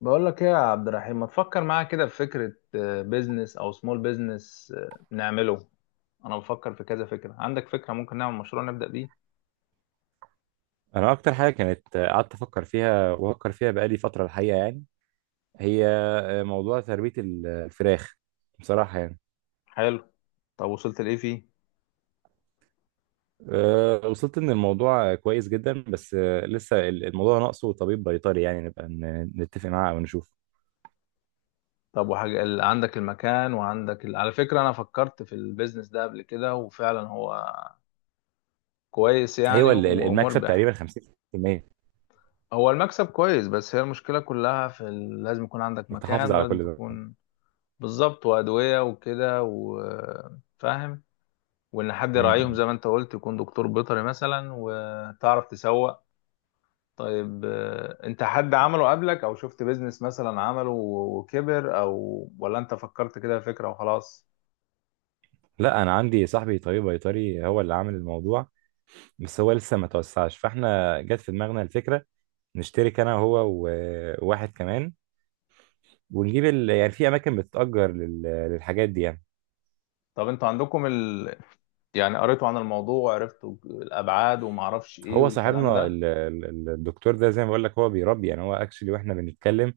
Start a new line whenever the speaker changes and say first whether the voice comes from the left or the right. left: بقول لك ايه يا عبد الرحيم، ما تفكر معايا كده في فكرة بيزنس او سمول بيزنس نعمله. انا بفكر في كذا فكرة. عندك فكرة ممكن نعمل مشروع نبدأ بيه؟
right: انا اكتر حاجه كانت قعدت افكر فيها وافكر فيها بقالي فتره الحقيقه يعني، هي موضوع تربيه الفراخ بصراحه يعني.
left: حلو. طب وصلت لايه فيه؟
right: وصلت ان الموضوع كويس جدا، بس لسه الموضوع ناقصه طبيب بيطري، يعني نبقى نتفق معاه او نشوف.
left: طب وحاجة عندك المكان وعندك على فكرة، انا فكرت في البيزنس ده قبل كده وفعلا هو كويس يعني
right: ايوه، المكسب
left: ومربح.
right: تقريبا 50%.
left: هو المكسب كويس بس هي المشكلة كلها في لازم يكون عندك
right: انك تحافظ
left: مكان
right: على
left: ولازم
right: كل ده.
left: تكون بالظبط، وأدوية وكده وفاهم، وان حد يراعيهم
right: مم.
left: زي ما انت قلت يكون دكتور بيطري مثلا وتعرف تسوق. طيب، انت حد عمله قبلك او شفت بيزنس مثلا عمله و- وكبر، او ولا انت فكرت كده فكرة وخلاص؟
right: لا، انا عندي صاحبي طبيب بيطري هو اللي عامل الموضوع، بس هو لسه ما توسعش، فاحنا جت في دماغنا الفكره نشترك انا وهو وواحد كمان، ونجيب يعني في اماكن بتتأجر للحاجات دي يعني.
left: طب انتوا عندكم يعني قريتوا عن الموضوع وعرفتوا الابعاد وما اعرفش ايه
right: هو
left: والكلام
right: صاحبنا
left: ده؟
right: الدكتور ده زي ما بقول لك هو بيربي، يعني هو اكشلي واحنا بنتكلم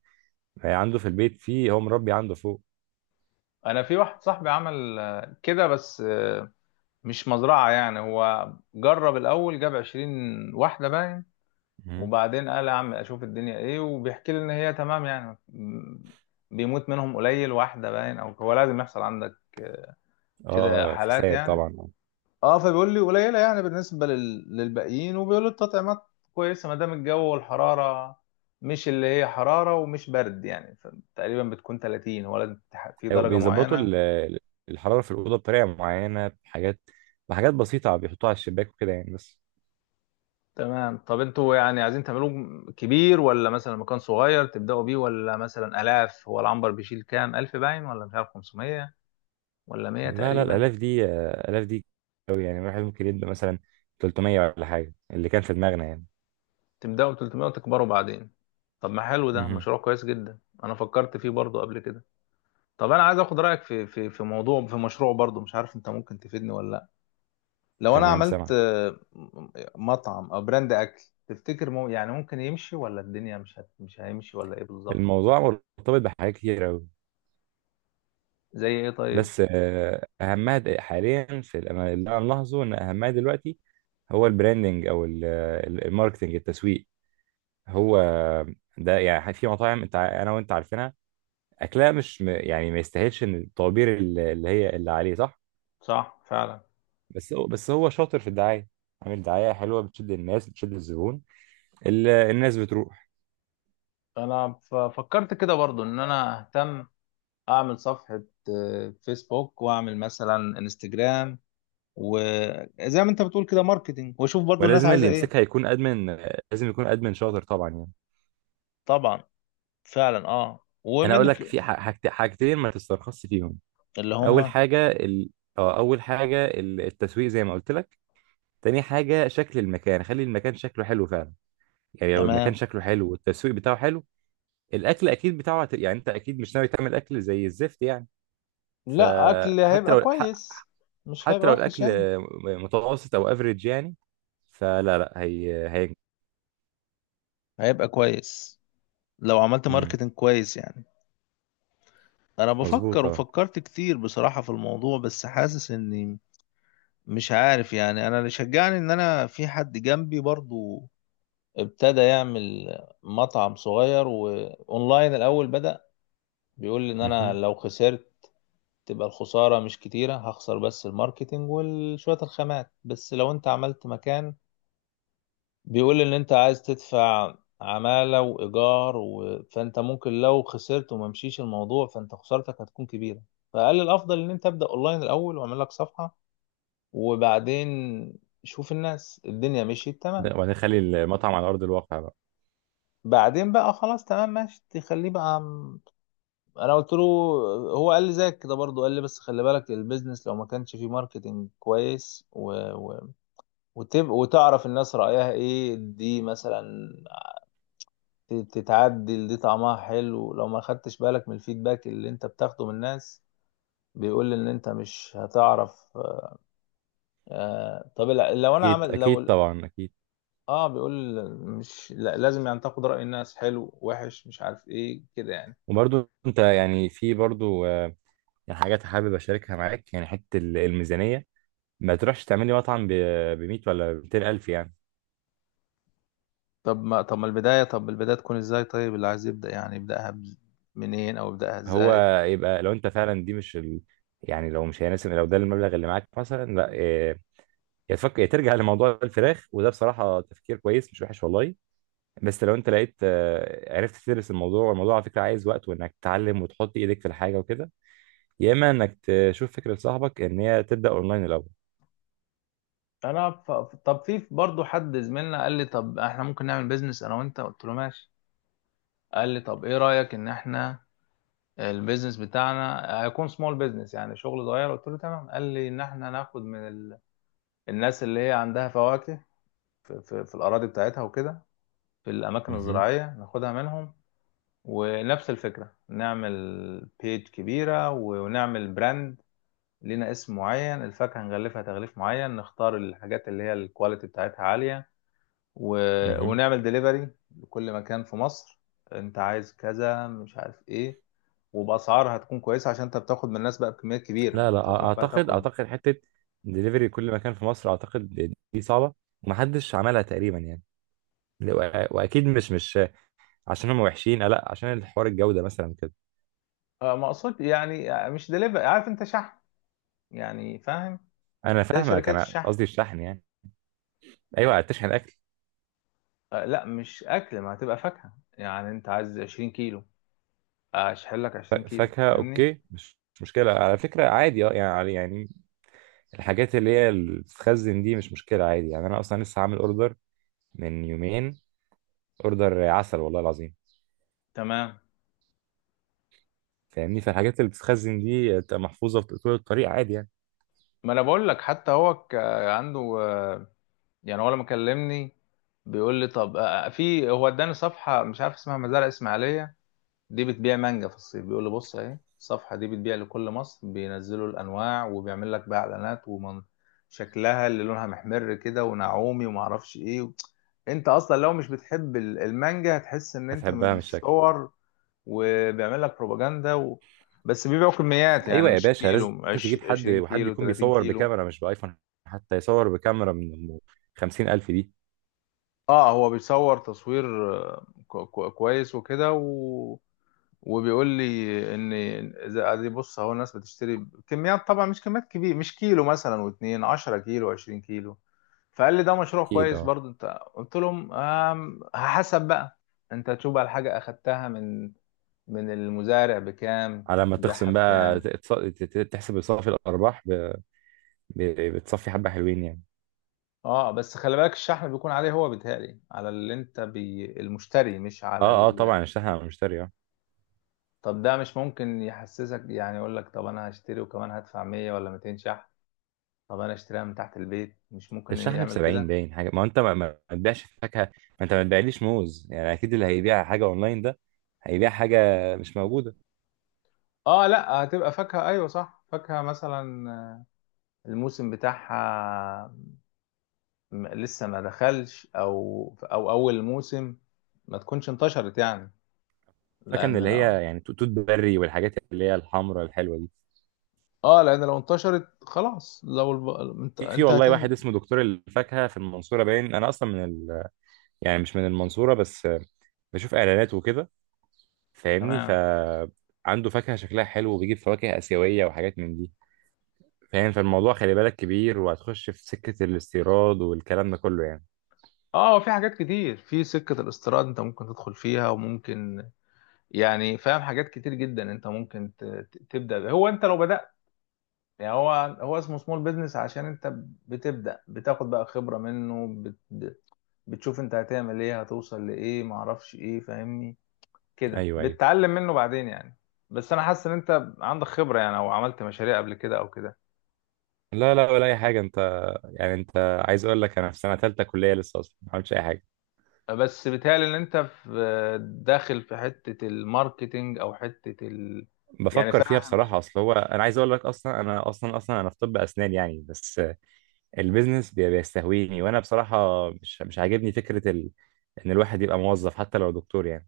right: عنده في البيت، هو مربي عنده فوق.
left: انا في واحد صاحبي عمل كده بس مش مزرعة يعني، هو جرب الاول جاب 20 واحدة باين.
right: مم.
left: وبعدين قال يا عم اشوف الدنيا ايه، وبيحكي لي ان هي تمام يعني. بيموت منهم قليل واحده باين، او هو لازم يحصل عندك كده
right: اه،
left: حالات
right: خسائر
left: يعني.
right: طبعا.
left: اه، فبيقول لي قليله يعني بالنسبه للباقيين، وبيقول لي التطعيمات كويسه ما دام الجو والحراره مش اللي هي حراره ومش برد يعني. تقريبا بتكون 30، هو لازم في
right: أيوة،
left: درجه
right: بيظبطوا
left: معينه.
right: الحرارة في الأوضة بطريقة معينة، بحاجات بسيطة بيحطوها على الشباك وكده يعني بس.
left: تمام. طب انتوا يعني عايزين تعملوه كبير ولا مثلا مكان صغير تبداوا بيه؟ ولا مثلا الاف، هو العنبر بيشيل كام الف باين، ولا مش عارف 500 ولا 100
right: لا لا،
left: تقريبا؟
right: الآلاف دي، آلاف دي أوي يعني. الواحد ممكن يبدأ مثلا 300 ولا حاجة، اللي كان في دماغنا يعني.
left: تبداوا ب 300 وتكبروا بعدين؟ طب ما حلو، ده
right: مهم.
left: مشروع كويس جدا. انا فكرت فيه برضو قبل كده. طب انا عايز اخد رايك في موضوع في مشروع برضو، مش عارف انت ممكن تفيدني ولا لا. لو انا
right: تمام،
left: عملت
right: سامعك.
left: مطعم او براند اكل، تفتكر مو يعني ممكن يمشي ولا الدنيا مش هيمشي ولا ايه بالظبط؟
right: الموضوع مرتبط بحاجات كتير أوي،
left: زي ايه طيب؟
right: بس اهمها حاليا في أنا انا ملاحظه ان اهمها دلوقتي هو البراندنج، او الماركتنج، التسويق. هو ده يعني. في مطاعم، انت انا وانت عارفينها، اكلها مش م- يعني ما يستاهلش ان الطوابير اللي هي اللي عليه، صح.
left: صح فعلا.
right: بس هو شاطر في الدعايه، عامل دعايه حلوه بتشد الناس بتشد الزبون. الناس بتروح.
left: انا فكرت كده برضو ان انا اهتم، اعمل صفحة فيسبوك واعمل مثلا انستجرام، وزي ما انت بتقول كده ماركتينج، واشوف برضو الناس
right: ولازم
left: عايزه
right: اللي
left: ايه.
right: يمسكها يكون ادمن، لازم يكون ادمن شاطر طبعا يعني.
left: طبعا. فعلا اه،
right: انا اقول لك في حاجتين ما تسترخصش فيهم.
left: اللي
right: اول
left: هم
right: حاجه ال... اه اول حاجه التسويق زي ما قلت لك. تاني حاجه شكل المكان، خلي المكان شكله حلو فعلا، يعني لو المكان
left: تمام.
right: شكله حلو والتسويق بتاعه حلو. الاكل اكيد بتاعه يعني انت اكيد مش ناوي تعمل اكل زي الزفت يعني.
left: لا، اكل
right: فحتى
left: هيبقى
right: لو
left: كويس، مش
right: حتى
left: هيبقى
right: لو
left: وحش
right: الاكل
left: يعني،
right: متوسط او افريج يعني، فلا لا، هي هي.
left: هيبقى كويس لو عملت
right: امم،
left: ماركتينج كويس يعني. انا بفكر
right: مظبوط اه.
left: وفكرت كتير بصراحة في الموضوع بس حاسس اني مش عارف يعني. انا اللي شجعني ان انا في حد جنبي برضو، ابتدى يعمل مطعم صغير واونلاين الاول بدأ. بيقول لي ان انا
right: مهم.
left: لو خسرت تبقى الخسارة مش كتيرة، هخسر بس الماركتينج وشوية الخامات، بس لو انت عملت مكان بيقول ان انت عايز تدفع عمالة وإيجار فانت ممكن لو خسرت وما مشيش الموضوع فانت خسارتك هتكون كبيرة. فقال الأفضل ان انت ابدأ اونلاين الأول واعمل لك صفحة وبعدين شوف الناس، الدنيا مشيت تمام،
right: وبعدين خلي المطعم على ارض الواقع بقى.
left: بعدين بقى خلاص تمام ماشي تخليه بقى. انا قلت له. هو قال لي زيك كده برضه، قال لي بس خلي بالك البيزنس لو ما كانش فيه ماركتينج كويس وتعرف الناس رأيها ايه دي مثلا، تتعدل، دي طعمها حلو. لو ما خدتش بالك من الفيدباك اللي انت بتاخده من الناس بيقول ان انت مش هتعرف. طب لو انا
right: اكيد
left: عمل لو
right: اكيد، طبعا اكيد.
left: اه، بيقول مش لا لازم يعني تاخد رأي الناس حلو وحش مش عارف ايه كده يعني.
right: وبرضو انت يعني، في برضو يعني حاجات حابب اشاركها معاك، يعني حته الميزانيه، ما تروحش تعملي مطعم ب 100 ولا 200 الف يعني.
left: طب ما طب ما البداية طب البداية تكون ازاي طيب، اللي عايز يبدأ يعني يبدأها منين او يبدأها
right: هو
left: ازاي؟
right: يبقى لو انت فعلا دي مش يعني، لو مش هيناسب، لو ده المبلغ اللي معاك مثلا، لا يا تفكر يا ترجع لموضوع الفراخ، وده بصراحه تفكير كويس، مش وحش والله. بس لو انت لقيت، عرفت تدرس الموضوع، والموضوع على فكره عايز وقت، وانك تتعلم وتحط ايدك في الحاجه وكده، يا اما انك تشوف فكره صاحبك ان هي تبدا اونلاين الاول.
left: انا ف... طب في برضه حد زميلنا قال لي طب احنا ممكن نعمل بيزنس انا وانت، قلت له ماشي. قال لي طب ايه رأيك ان احنا البيزنس بتاعنا هيكون سمول بيزنس يعني شغل صغير، قلت له تمام. قال لي ان احنا ناخد من الناس اللي هي عندها فواكه في الاراضي بتاعتها وكده، في الاماكن
right: مهم.
left: الزراعية ناخدها منهم. ونفس الفكرة نعمل بيج كبيرة ونعمل براند لينا اسم معين، الفاكهة نغلفها تغليف معين، نختار الحاجات اللي هي الكواليتي بتاعتها عالية و...
right: مهم.
left: ونعمل ديليفري لكل مكان في مصر، انت عايز كذا مش عارف ايه، وباسعار هتكون كويسه عشان انت بتاخد من الناس بقى بكميات كبيره،
right: لا لا،
left: انت تروح بقى
right: اعتقد
left: تاخد.
right: اعتقد حته دليفري كل مكان في مصر، اعتقد دي صعبه، ومحدش عملها تقريبا يعني. لا، واكيد مش عشان هم وحشين، لا، عشان الحوار الجوده مثلا كده.
left: مقصود يعني مش ديليفري، عارف انت؟ شحن يعني، فاهم؟
right: انا
left: زي
right: فاهمك،
left: شركات
right: انا
left: الشحن.
right: قصدي الشحن يعني. ايوه، تشحن اكل.
left: لا مش اكل، ما هتبقى فاكهه يعني، انت عايز 20 كيلو اشحن لك 20 كيلو،
right: فاكهه
left: فاهمني؟
right: اوكي، مش مشكله على فكره، عادي اه، يعني الحاجات اللي هي اللي بتتخزن دي مش مشكله، عادي يعني. انا اصلا لسه عامل اوردر من يومين، اوردر عسل والله العظيم.
left: تمام.
right: فاهمني، فالحاجات اللي بتتخزن دي بتبقى محفوظه في طول الطريق عادي يعني.
left: ما انا بقول لك، حتى هو عنده يعني، هو لما كلمني بيقول لي طب، في، هو اداني صفحة مش عارف اسمها مزارع اسماعيلية، دي بتبيع مانجا في الصيف. بيقول لي بص اهي الصفحة دي بتبيع لكل مصر، بينزلوا الانواع وبيعمل لك بقى اعلانات، ومن شكلها اللي لونها محمر كده ونعومي وما اعرفش ايه، انت اصلا لو مش بتحب المانجا هتحس ان انت
right: هتحبها
left: من
right: من الشكل.
left: الصور، وبيعمل لك بروباجندا بس بيبيعوا كميات
right: ايوه
left: يعني،
right: يا
left: مش
right: باشا، لازم
left: كيلو
right: تجيب حد،
left: 20
right: وحد
left: كيلو
right: يكون
left: 30
right: بيصور
left: كيلو.
right: بكاميرا مش بايفون، حتى يصور بكاميرا من 50,000 دي.
left: اه، هو بيصور تصوير كويس وكده وبيقول لي ان اذا ادي بص اهو، الناس بتشتري كميات طبعا، مش كميات كبيره، مش كيلو مثلا واتنين، 10 كيلو 20 كيلو. فقال لي ده مشروع
right: اكيد
left: كويس
right: اه.
left: برضو انت. قلت لهم حسب بقى، انت تشوف بقى الحاجة اخدتها من المزارع بكام
right: على ما
left: هتبيعها
right: تخصم بقى
left: بكام.
right: تحسب صافي الارباح، بتصفي حبه حلوين يعني.
left: اه بس خلي بالك الشحن بيكون عليه هو، بيتهيألي على اللي انت بي المشتري مش على.
right: اه اه، طبعا الشحن على المشتري اه.
left: طب ده مش ممكن يحسسك يعني يقول لك طب انا هشتري وكمان هدفع 100 ولا 200 شحن؟ طب انا اشتريها من تحت البيت، مش ممكن
right: الشحن ب
left: يعمل
right: 70
left: كده؟
right: باين حاجه، ما هو انت ما تبيعش فاكهه، ما انت ما تبيعليش موز يعني، اكيد اللي هيبيع حاجه اونلاين ده هيبيع حاجه مش موجوده.
left: اه لا، هتبقى فاكهة، ايوه صح، فاكهة مثلا الموسم بتاعها لسه ما دخلش، او اول موسم ما تكونش انتشرت يعني،
right: فاكهه من
left: لان
right: اللي
left: لو
right: هي يعني، توت بري، والحاجات اللي هي الحمراء الحلوه دي.
left: اه، لان لو انتشرت خلاص، لو انت
right: في
left: انت
right: والله واحد
left: هتنزل.
right: اسمه دكتور الفاكهه في المنصوره باين، انا اصلا من، يعني مش من المنصورة، بس بشوف إعلانات وكده. فاهمني،
left: تمام.
right: فعنده فاكهة شكلها حلو، وبيجيب فواكه آسيوية وحاجات من دي. فاهم، فالموضوع خلي بالك كبير، وهتخش في سكة الاستيراد والكلام ده كله يعني.
left: اه، في حاجات كتير في سكة الاستيراد انت ممكن تدخل فيها وممكن يعني فاهم. حاجات كتير جدا انت ممكن تبدا بيها. هو انت لو بدات يعني، هو اسمه سمول بيزنس عشان انت بتبدا بتاخد بقى خبره منه، بتشوف انت هتعمل ايه هتوصل لايه معرفش ايه، فاهمني؟ كده
right: أيوه أيوه.
left: بتتعلم منه بعدين يعني. بس انا حاسس ان انت عندك خبره يعني، او عملت مشاريع قبل كده او كده.
right: لا لا، ولا أي حاجة. أنت يعني، أنت عايز أقول لك، أنا في سنة تالتة كلية، لسه أصلا ما عملتش أي حاجة،
left: بس بيتهيألي ان انت في داخل في حته الماركتينج او حته يعني
right: بفكر فيها
left: فاهم
right: بصراحة. أصل هو، أنا عايز أقول لك، أصلا أنا أصلا أنا في طب أسنان يعني، بس البيزنس بيستهويني، وأنا بصراحة مش عاجبني فكرة إن الواحد يبقى موظف، حتى لو دكتور يعني.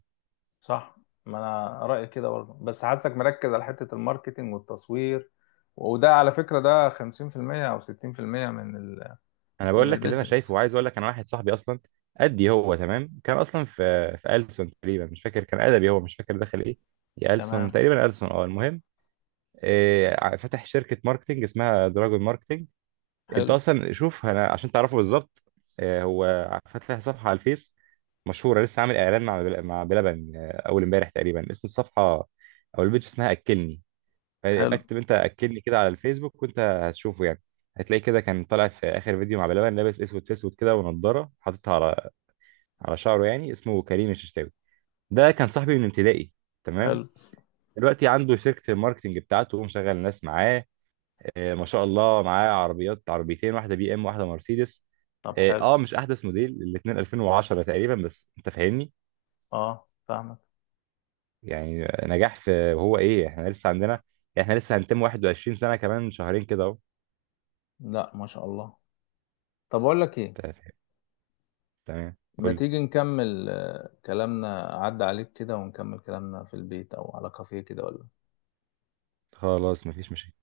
left: صح. ما انا رايي كده برضه، بس حاسك مركز على حته الماركتينج والتصوير، وده على فكره ده 50% او 60% من
right: انا
left: من
right: بقول لك اللي انا شايفه،
left: البيزنس.
right: وعايز اقول لك، انا واحد صاحبي اصلا قدي هو تمام، كان اصلا في ألسن تقريبا، مش فاكر، كان ادبي، هو مش فاكر دخل ايه، يا ألسن
left: تمام.
right: تقريبا، ألسن اه، المهم إيه، فتح شركه ماركتنج اسمها دراجون ماركتنج. انت
left: حلو
right: اصلا شوف، انا عشان تعرفه بالظبط، إيه، هو فاتح صفحه على الفيس مشهوره، لسه عامل اعلان مع مع بلبن اول امبارح تقريبا. اسم الصفحه او البيج اسمها اكلني، فيبقى
left: حلو
right: اكتب انت اكدني كده على الفيسبوك وانت هتشوفه يعني. هتلاقي كده كان طالع في اخر فيديو مع بلبن، لابس اسود في اسود كده، ونضاره حاططها على شعره يعني، اسمه كريم الششتاوي، ده كان صاحبي من ابتدائي. تمام.
left: حلو.
right: دلوقتي عنده شركة الماركتنج بتاعته، ومشغل ناس معاه، آه ما شاء الله، معاه عربيات عربيتين، واحدة بي ام واحدة مرسيدس.
left: طب
right: اه
left: حلو.
right: مش احدث موديل، الاتنين 2010 تقريبا، بس انت فاهمني.
left: اه، فاهمك.
right: يعني نجاح. في وهو ايه، احنا لسه هنتم 21 سنة كمان شهرين كده اهو.
left: لا، ما شاء الله. طب اقول لك ايه،
right: أنت فاهم؟ تمام.
left: ما
right: قول.
left: تيجي نكمل كلامنا عدى عليك كده ونكمل كلامنا في البيت او على كافيه كده ولا؟
right: خلاص مفيش مشاكل.